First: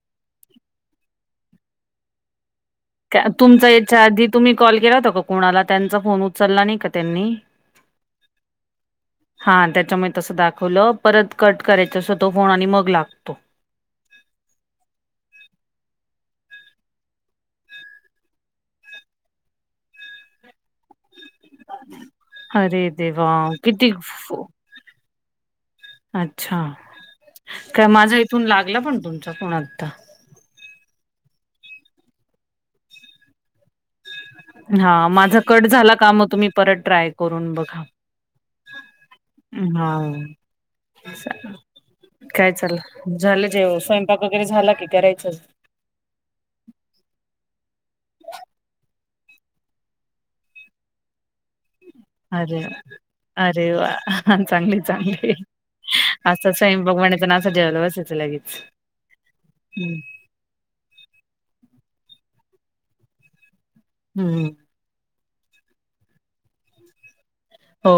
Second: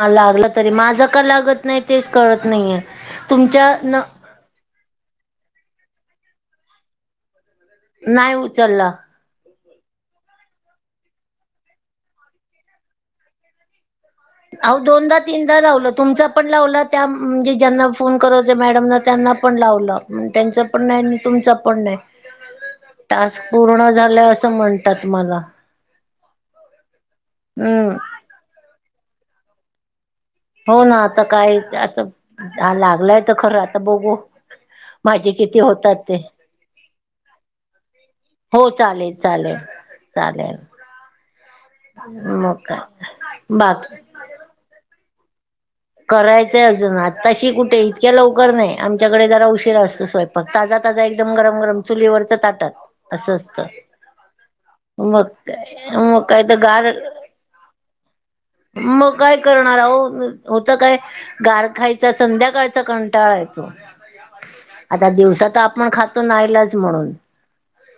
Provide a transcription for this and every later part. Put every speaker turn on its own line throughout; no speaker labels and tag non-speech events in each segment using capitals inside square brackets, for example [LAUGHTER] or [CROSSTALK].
हा लागला तरी, माझं का लागत नाहीए तेच कळत नाहीये? तुमच्या
तुमचा
न
याच्या आधी तुम्ही कॉल केला होता का कुणाला त्यांचा फोन उचलला नाही का? त्यांनी
नाही उचलला.
हा त्याच्यामुळं तसं दाखवलं परत कट करायच तसं तो फोन आणि मग लागतो.
अवो दोनदा, तीनदा लावलं तुमचा पण लावला त्या म्हणजे ज्यांना फोन करत मॅडम त्यांना फोन लावला, त्याचं पण नाही आणि तुमचा पण नाही,
अरे देवा
टास्क
किती
पूर्ण झाला
फो
असं म्हणतात मला
अच्छा, काय
हम्म
माझा इथून लागला पण तुमचा फोन आता
हो ना आता काय आता, हा लागलाय तर खरं आता बघू
हा
माझे
माझा
किती
कट झाला
होतात
का
ते
म तुम्ही परत ट्राय करून बघा.
हो चालेल
[UNINTELLIGIBLE]
चालेल चालेल मग
काय चाललं, झालं जेवण
बाकी
स्वयंपाक वगैरे झाला की करायचयं?
करायचंय अजून आताशी कुठे इतक्या लवकर नाही. आमच्याकडे जरा उशीर असतो स्वयंपाक मग ताजा ताजा एकदम गरम गरम चुलीवरच
अरे
ताटात अस असतं
अरे वा चांगली
मग
चांगली
काय मग काय
असा
तर गार
स्वयंपाक बनायचा ना असं जेवायला बसायचं लगेच.
मग काय करणार अहो होत काय गार खायच संध्याकाळचा कंटाळा येतो
हम्म हम्म
आता दिवसात आपण खातो. नाईलाज म्हणून
हो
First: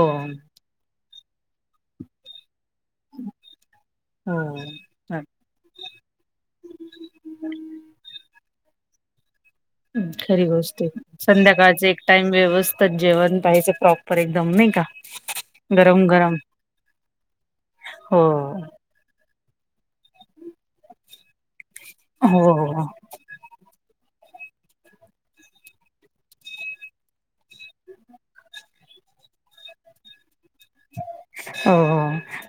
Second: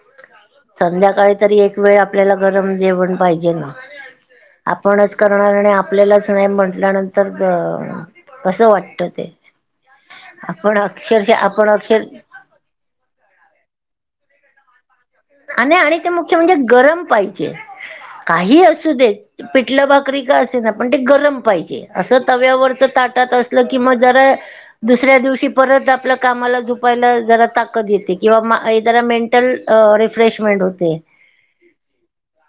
संध्याकाळी तर एक वेळ आपल्याला गरम जेवण पाहिजेल ना
हो
आपणच करणार आपल्यालाच नाही. म्हटल्यानंतर कसं वाटत ते
खरी
आपण
गोष्ट आहे
अक्षरशः आपण
संध्याकाळच एक
अक्षर
टाइम व्यवस्थित जेवण पाहिजे प्रॉपर एकदम नाही का!
आणि आणि
गरम
ते
गरम
मुख्य म्हणजे गरम पाहिजे.
हो
काही असू देेत. पिटलं भाकरी का असेना पण ते गरम पाहिजे असं
हो
तव्यावरच
हो
ताटात घरात असलं की मग जरा दुसऱ्या दिवशी परत आपल्या कामाला झुपायला जरा ताकद येते. किंवा जरा मेन टल रिफ्रेशमेंट होते.
हो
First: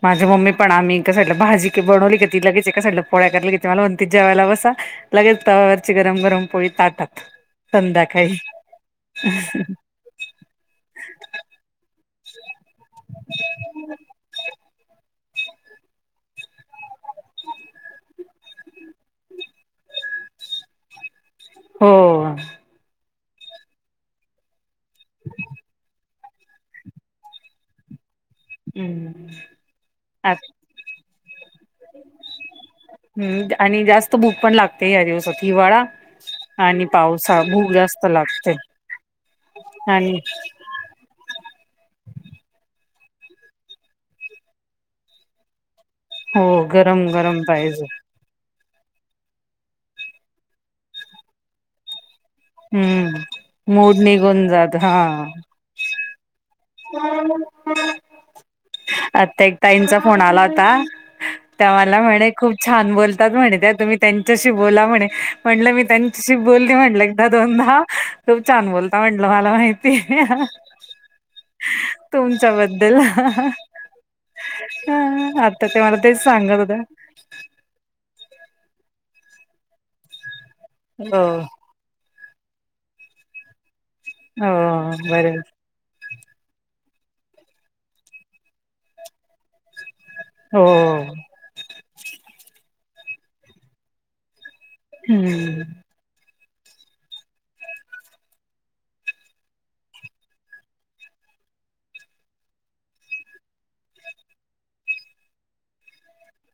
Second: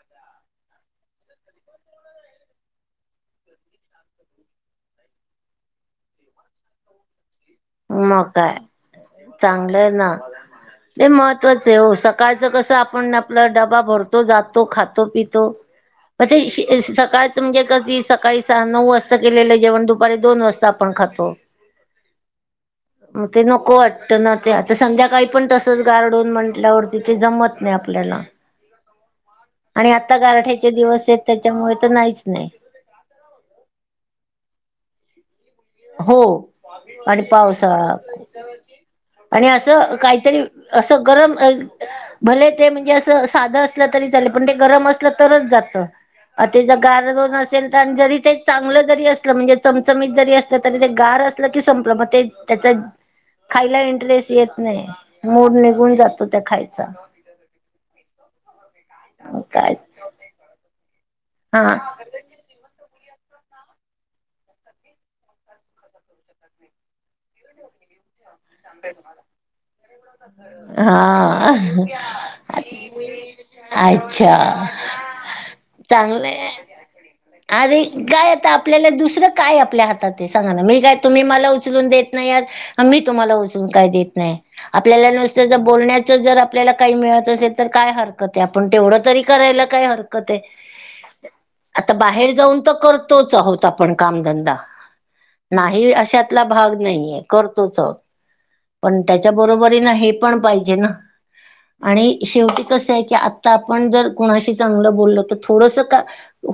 माझं मम्मी पण आम्ही एका साईडला भाजी बनवली. ती लगेच एका साईडला पोळ्या करायला घेते मला म्हणते जेवायला बसा लगेच तवावरची गरम गरम पोळी ताटात
मग
संध्याकाळी
काय चांगलंय ये ना ते मग आहे सकाळचं कसं आपण आपला डबा भरतो जातो. खातो पितो मग ते सकाळ म्हणजे कधी सकाळी सहा नऊ वाजता केलेलं जेवण दुपारी दोन वाजता आपण खातो.
हो
मग ते नको वाटत. ना ते आता संध्याकाळी पण तसंच गार दोन म्हंटल्या वरती ते जमत नाही. आपल्याला
हम्म
आणि आता
आत
गारठ्याचे दिवस आहेत. त्यांच्यामुळे तर नाहीच नाही.
हम्म आणि जास्त भूक पण लागते. या दिवसात हिवाळा
हो आणि
भूक
पावसाळा
जास्त लागते
आणि असं
आणि
काहीतरी असं गरम अ भले ते म्हणजे असं साधं असलं तरी चालेल. पण ते गरम असलं तरच जात.
हो
अ तेचा
गरम
गार दोन
गरम
असेल.
पाहिजे
तर जरी ते चांगलं जरी असलं म्हणजे चमचमीत जरी असलं. तरी ते गार असलं की संपलं मग ते त्यांचा
हम्म
खायला
मूड
इंटरेस्ट
निघून
येत
जात
नाही.
हा
मूड निघून जातो त्या खायचा
आता एक
काय
ताईचा फोन आला होता.
हा
त्या मला म्हणे खूप छान बोलतात. म्हणे त्या तुम्ही त्यांच्याशी बोला म्हणे म्हंटलं मी त्यांच्याशी बोलली म्हटलं! दोनदा तुम्ही छान छान बोलता म्हंटलं मला माहिती.
हा
तुमच्याबद्दल
अच्छा
आता ते मला तेच
चांगलंय
सांगत होते
अरे काय आता आपल्याला दुसरं काय आपल्या हातात ते सांगा ना मी काय
हो
तुम्ही मला उचलून देत नाही आहात का मी तुम्हाला उचलून काय देत नाही आहे
हो
आपल्याला
बरे
नुसत जमतं बोलण्याच जर आपल्याला काही मिळत असेल तर काय हरकत आहे आपण तेवढं तरी करायला काय हरकत
हो
आता बाहेर जाऊन तर करतोच आहोत आपण कामधंदा
हम्म
नाही अशतला भाग नाहीये करतोच आहोत पण त्यांच्या बरोबरीन हे पण पाहिजे ना. आणि शेवटी कसं आहे की, आत्ता आपण जर कुणाशी चांगलं बोलल तर थोडंस का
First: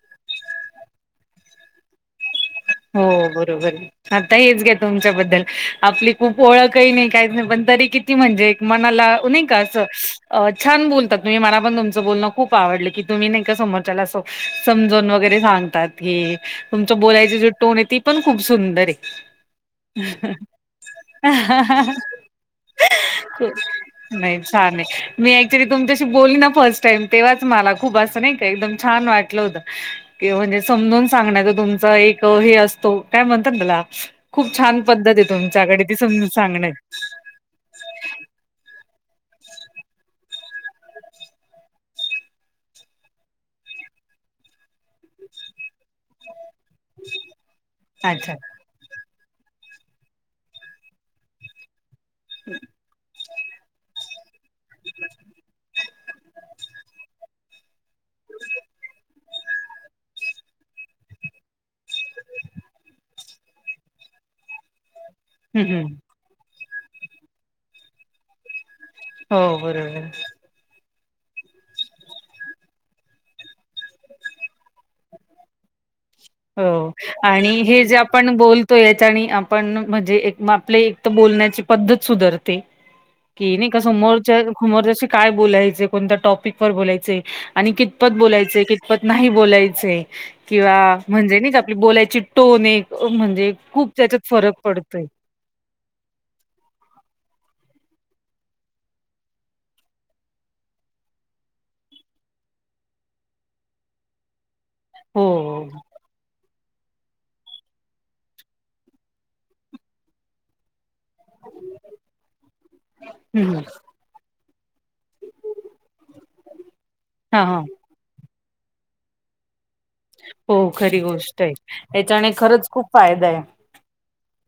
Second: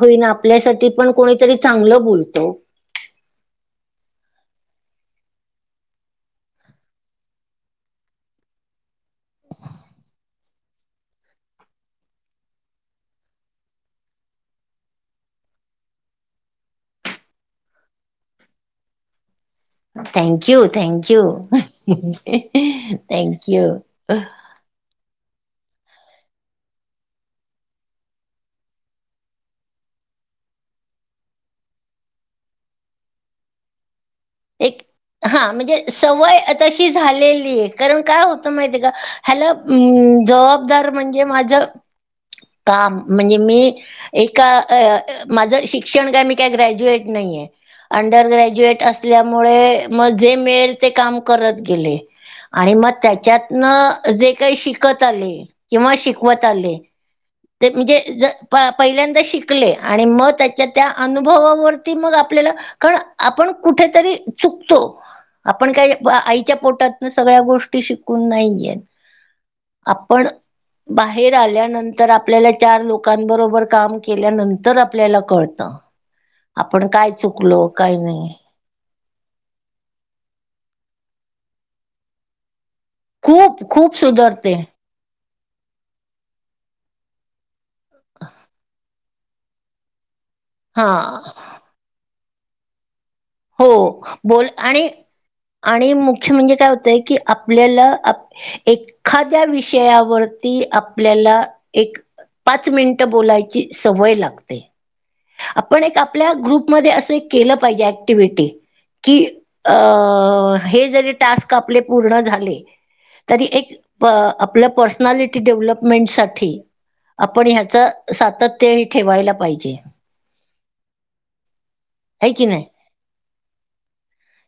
होईना आपल्यासाठी पण कोणीतरी चांगलं बोलतो.
हो बरोबर आहे. आता हेच घ्या तुमच्याबद्दल आपली खूप ओळखही नाही काहीच नाही पण तरी कि ती म्हणजे मनाला नाही का असं छान बोलतात, तुम्ही मला पण तुमचं बोलणं खूप आवडले की तुम्ही नाहीका, समोरच्याला असं समजून वगैरे सांगतात हे तुमचं बोलायचं जो टोन आहे, ती पण खूप सुंदर आहे.
Thank you thank you thank you हंह हं
नाही छान आहे मी ऍक्च्युली तुमच्याशी बोलली ना फर्स्ट टाईम तेव्हाच मला खूप असं नाही का एकदम छान वाटलं होतं. की म्हणजे समजून सांगण्याच तुमचा एक हे असतो काय म्हणतात त्याला खूप
एक
छान पद्धत आहे
हा म्हणजे
तुमच्याकडे ती समजून
सवय
सांगण्याची
तशी झालेली आहे. कारण काय होतं माहितीका ह्याला जबाबदार म्हणजे माझं काम म्हणजे मी एका माझं शिक्षण काय मी त्यात ग्रॅज्युएट नाहीय अंडर
अच्छा
ग्रॅजुएट अस ल्यामुळे म जे मिळेल ते काम करत गेले आणि मग त्याच्या तन जे काही शिकत आले किंवा शिकवत आले ते म्हणजे ज प पहिल्यांदा शिकले आणि म त्यांच्या त्या अनुभवावरती मग आपल्याला कारण आपणं कुठेतरी चुकतो
हं
आपणं
हं
काय आ ईच्या पोटातन सगळ्यां गोष्टी शिकून नाहीय येतं
हो बरोबर
आपणं त्या बाहेर आल्यानंतर आपल्याला चार लोकांबरोबर काम केल्यानंतर आपल्याला कळतं. आपण
हो
काय
आणि
चुकलो
हे जे
काय नाही
आपणं बोल तोयचं आणि आपण म्हणजे आपले एक तर बोलण्याची पद्धत सुधरते. की हे
खूप
नाही का
खूप
समोरच्या
सुधारते
समोरच्याशी काय बोलायचे कोणत्या टॉपिक वर बोलायचं आणि कितपत बोलायचं कितपत नाही बोलायचं किंवा
हा
म्हणजे नाहीका आपली बोलायची टोन आहे म्हणजे
हो
खूप त्यांच्यात
बोल
फरक
आणि
पडतोय.
आणि मुख्य म्हणजे काय होतंय की आपल्याला एखाद्या विषयावरती आपल्याला एक पाच मिनिटं बोलायची सवय लागते
हो
आपण एक आपल्या ग्रुपमध्ये असे एक केलं पाहिजे ऍक्टि्ही की अ हे जरी टास्क आपले पूर्ण झाले. तरी
हं हं
एक आपल्या पर्सनालिटी डेव्हलपमेंटसाठी
हां
आपणं
हां
ह्यांचं सातत्य हे ठेवायला पाहिजे.
हो खरी गोष्ट आहे याच्याने
आहे की नाही
खरंच खूप फायदा आहे.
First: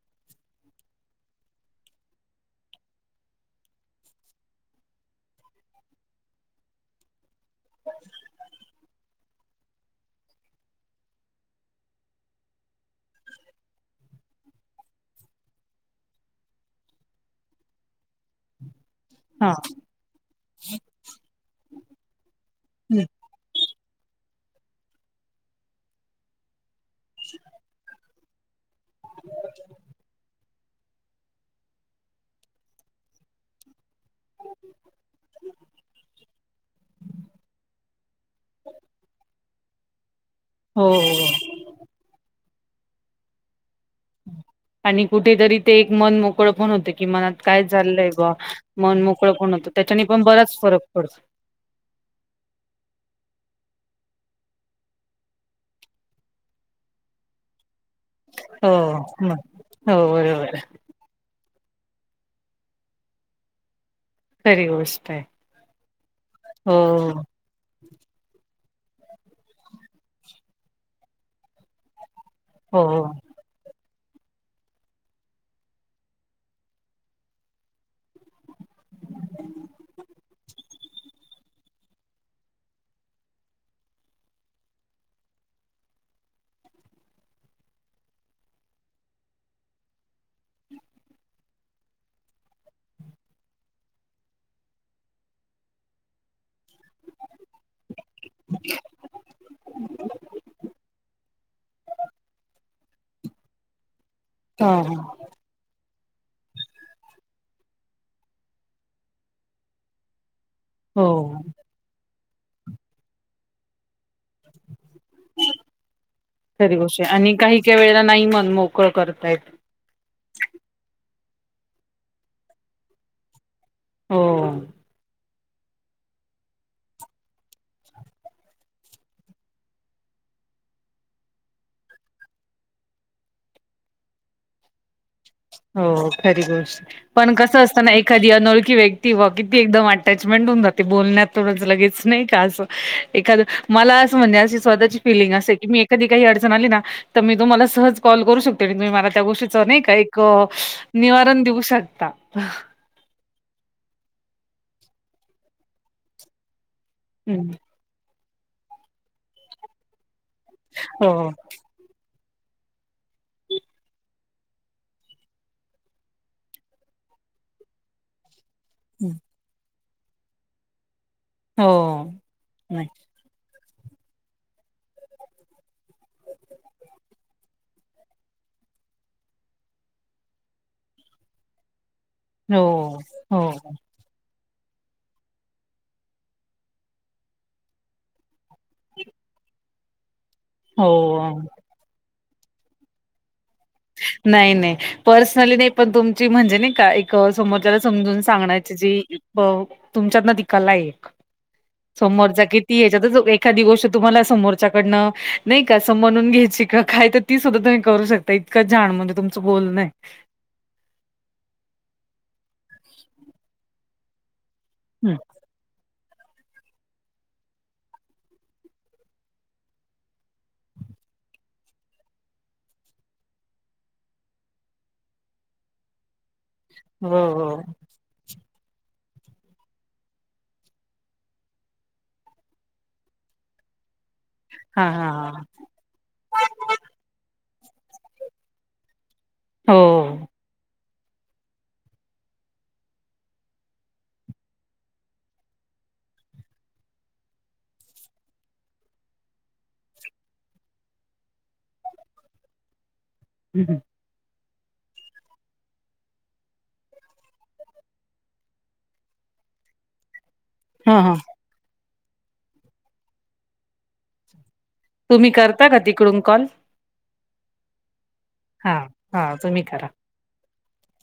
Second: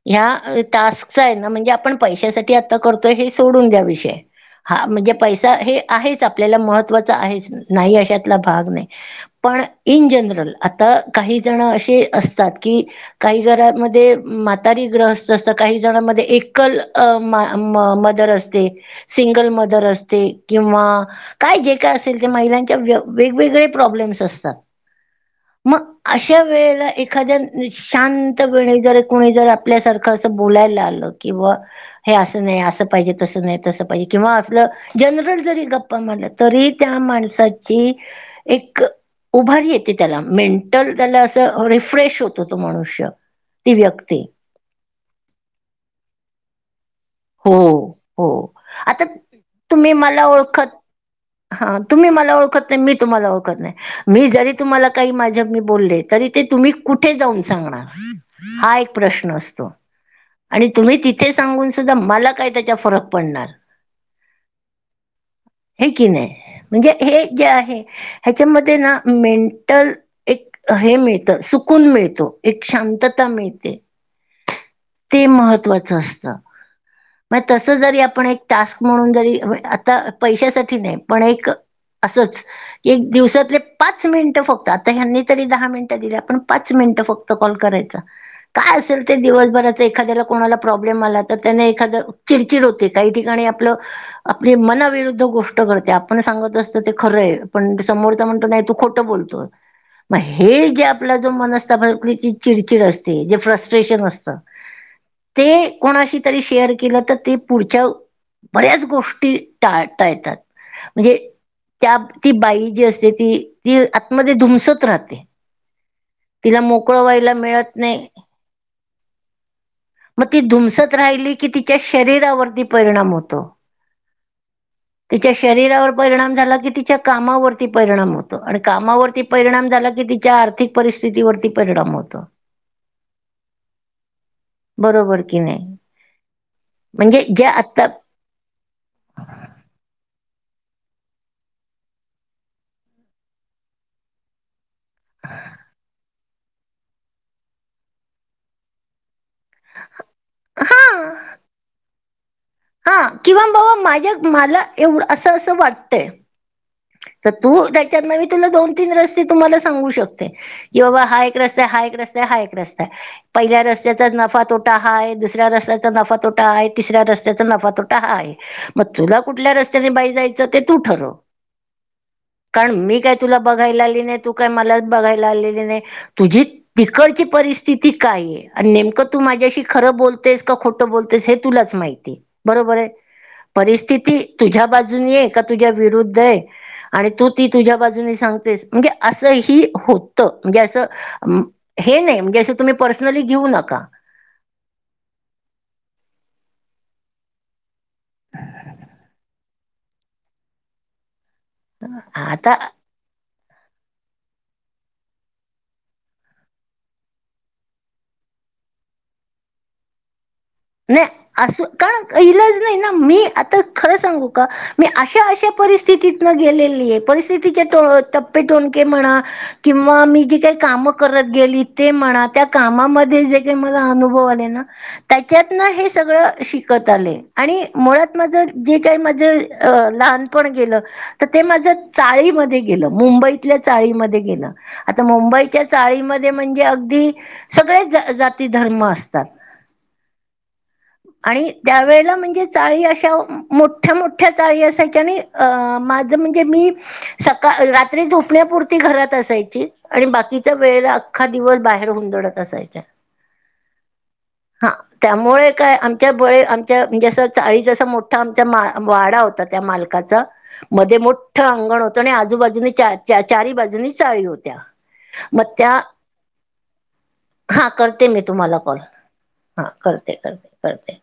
ह्या टास्कचा आहे ना म्हणजे आपण पैशासाठी आता करतोय हे सोडून द्या विषय, हा म्हणजे पैसा हे आहेच आपल्याला महत्त्वाचा आहेच. नाही अशातला भाग नाही पण इन जनरल, आता काहीजण असे असतात की, काही घरांमध्ये म्हातारी ग्रहस्त असतं, काही जणांमध्ये एकल् मदर अस ते सिंगल
हा
मदर असते. किंवा काय जे काय असेल ते, महिलांच्या वे वेगवेगळे प्रॉब्लेम्स असतात. म अशा वेळेला एखाद्या शांतपणे जर कोणी जर आपल्यासारखं असं बोलायला आलं की बाबा बोलायला हे असं नाही असं पाहिजे तसं नाही तसं पाहीजे, किंवा आपलं जनरल जरी गप्पा मारल्या तरी त्या माणसाची एक उभारी येते त्याला
हो
मेंटल त्याला
हो
असं रिफ्रेश होतं तो तो मनुष्य. ती व्यक्ती.
आणि कुठेतरी, ते एक मन मोकळं पण होते. कि मनात
हो
काय चालय
हो
बुवा. मन
आता
मोकळं पण होतं.
तुम्ही
त्याच्याने पण
मला
बराच
ओळखत
फरक पडतो.
हा. तुम्ही मला ओळखत नाही. मी तुम्हाला ओळखत नाही. मी जरी तुम्हाला, काही माझ्या मी बोलले, तरी ते तुम्ही कुठे जाऊन सांगणार? हा एक
हो मग
प्रश्न असतो.
हो बरोबर
आणि तुम्ही ति थे सांगून सुद्धा मला काय, त्याचा फरक पडणार?
खरी गोष्ट आहे
हे की नाही.
हो
म्हणजे हे जे आहे ह्याच्यामध्ये ना, मेंटल एक हे मिळतं. सुकून मिळतो. एक
हो
शांतता मिळते. ते महत्त्वाचं असतं. मग तस जरी, आपण एक टास्क म्हणून जरी, आता पैशासाठी नाही. पण एक असंच एक दिवसातले पाच मिनिटं फक्त. आता ह्यांनी तरी दहा मिनिटं दिल्या. पण पाच मिनिटं फक्त कॉल करायचा. काय असेल ते, दिवसभराचं एखाद्याला कोणाला प्रॉब्लेम आला तर त्यांना एखादं, चिडचिड होते. काही ठिकाणी आपलं आपली मनाविरुद्ध गोष्ट घडते. आपण सांगत अस तो ते खरंय. पण समोरच म्हणतो, नाही तू खोटं बोलतो मग हे जे आपला, जो मनस्तताप रीची चिडचिड असते, जे फ्रस्ट्रेशन असतं
हा-हा.
ते, कोणाशी ते शेअर केलं तर, ते पुढच्या, बऱ्याच गोष्टी टाळता येतात.
हो
म्हणजे त्या, ती बाई जी असते ती, ती आतमध्ये धुमसत राहते. तिला
खरी
मोकळं
गोष्टय.
व्हायला
आणि
मिळत
काही-काही वेळेला, नाही मन मोकळ करता येत.
मग ती धुमसत राहिली की, तिच्या शरीरावरती परिणाम होतो.
हो.
तिच्या शरीरावर परिणाम झाला की, तिच्या कामावरती परिणाम होतो. आणि कामावरती परिणाम झाला की, तिच्या आर्थिक परिस्थितीवरती परिणाम होतो.
[INAUDIBLE]
बरोबर की नाही?
हो खरी गोष्ट.
म्हणजे
पण
जे
कसं असत
आता
ना, एक एखादी अनोळखी व्यक्ती बुवा, किती एकदम अटॅचमेंट होऊ जाते. बोलण्यात थोडंच लगेच. नाही का? असं एखादं, मला असं म्हणजे अशी, स्वतःची फिलिंग असे की, मी एखादी काही अडचण आली ना तर मी तुम्हाला सहज कॉल करू शकते. मनातल्या मला त्या गोष्टीचं, नाही का एक क,
हा
निवारण देऊ शकता.
हा, किंवा बाबा, माझ्या मला, एवढं असं - असं वाटतंय. तर
हम्म
तू त्याच्यात म मी तुला, दोन, तीन रस्ते तुम्हाला सांगू शक ते. कि बाबा,
हो
हा एक रस्ताय, हा एक रस्ताय, हा एक रस्ताय. पहिल्या रस्त्याचा नफा - तोटा हाय. दुसऱ्या रस्त्याचा नफा - तोटा हाय. तिसऱ्या रस्त्याचा नफा - तोट त हा आहे. मग
हं,
तुला कुठल्या रस्त्याने बाई जायचं, ते तू ठरव.
हो.
कारण,
नाही
मी काय तुला बघायला आली नाही. तू काय मला बघायला आलेली नाही. तुझी तिकडची परिस्थिती काय? आणि नेमकं तू माझ्याशी, खरं बोलतेस का? खोट ट बोलतेस, हे तुलाच माहिती.
हो
बरोबरय.
हो
परिस्थिती तुझ्या बाजून नेय, का तुझ्या विरुद्ध आहे. आणि तू ती तुझ्या बाजूनी सांगतेस. म्हणजे असं ही होतं म्हणजे असं
हो
हे नाही म्हणजे असं तुम्ही पर्सनली घेऊ नका.
नाही नाही पर्सनली पण तुमची म्हणजे नाही का. समोरच्याला समजून सांगण्याची जे तुमच्यात ती कलाय. समोरचा
आता
किती येत''--'' जद झोप एखादी गोष्ट तुम्हाला समोरच्याकडनं नाही का म्हणून घ्यायची का काय तर. ती सुद्धा तुम्ही करू शकता इतकं छान म्हणजे तुमचं बोलणय हाय.
नाही अस का इलाज नाही ना मी आता खरं सांगू. का, मी
हं.
अशा अशा परिस्थिती. ती गेलेली आहे परिस्थितीचे टप्पे टोनके म्हणा. किंवा मी जी काही काम करत गेली ते म्हणा त्या कामामध्ये जे काही मला अनुभव आले ना. त्याच्यात हे सगळ शिकत
हो,
आले
हो.
आणि मुळात माझ. जे काही मा अ लहानपण गेलं तर ते माझ्या चाळीमध्ये गेलं मुंबई. तिथल्या चाळीे मध्ये गेल
हां,
आता
हां, हां.
मुंबईच. चाळीमध्ये म्हणजे अगदी सगळे जा जाती धर्म असतात.
हो,
आणि त्यावेेळेला म्हणजे चाळी अशाव. मोठ्या मोठ्या चाळी असायच्या आणि अ माझ म्हणजे मी. सकाळ रात्री झोपण्यापुरती घरात असायची. आणि बाकीचा वेळ अख्खा दिवस बाहेर हुंंदडत असायच्या.
हम्.
हा, त्यामुळे काय आमच्या बळे आमच्या म्हणजें चाळी जसा मोठा आमचा वाडा होता त्या मालकाचा. काच मध्ये
हां, हां.
मोठं अंगण होत आणि आजूबाजूने चा चार बाजूनी चाळी होत्या.
तुम्ही
मग
करता का
त्या
तिकडून कॉल.
हा, करते मी तुम्हाला कॉल.
हा, तुम्ही करा.
करते [INAUDIBLE] करते करते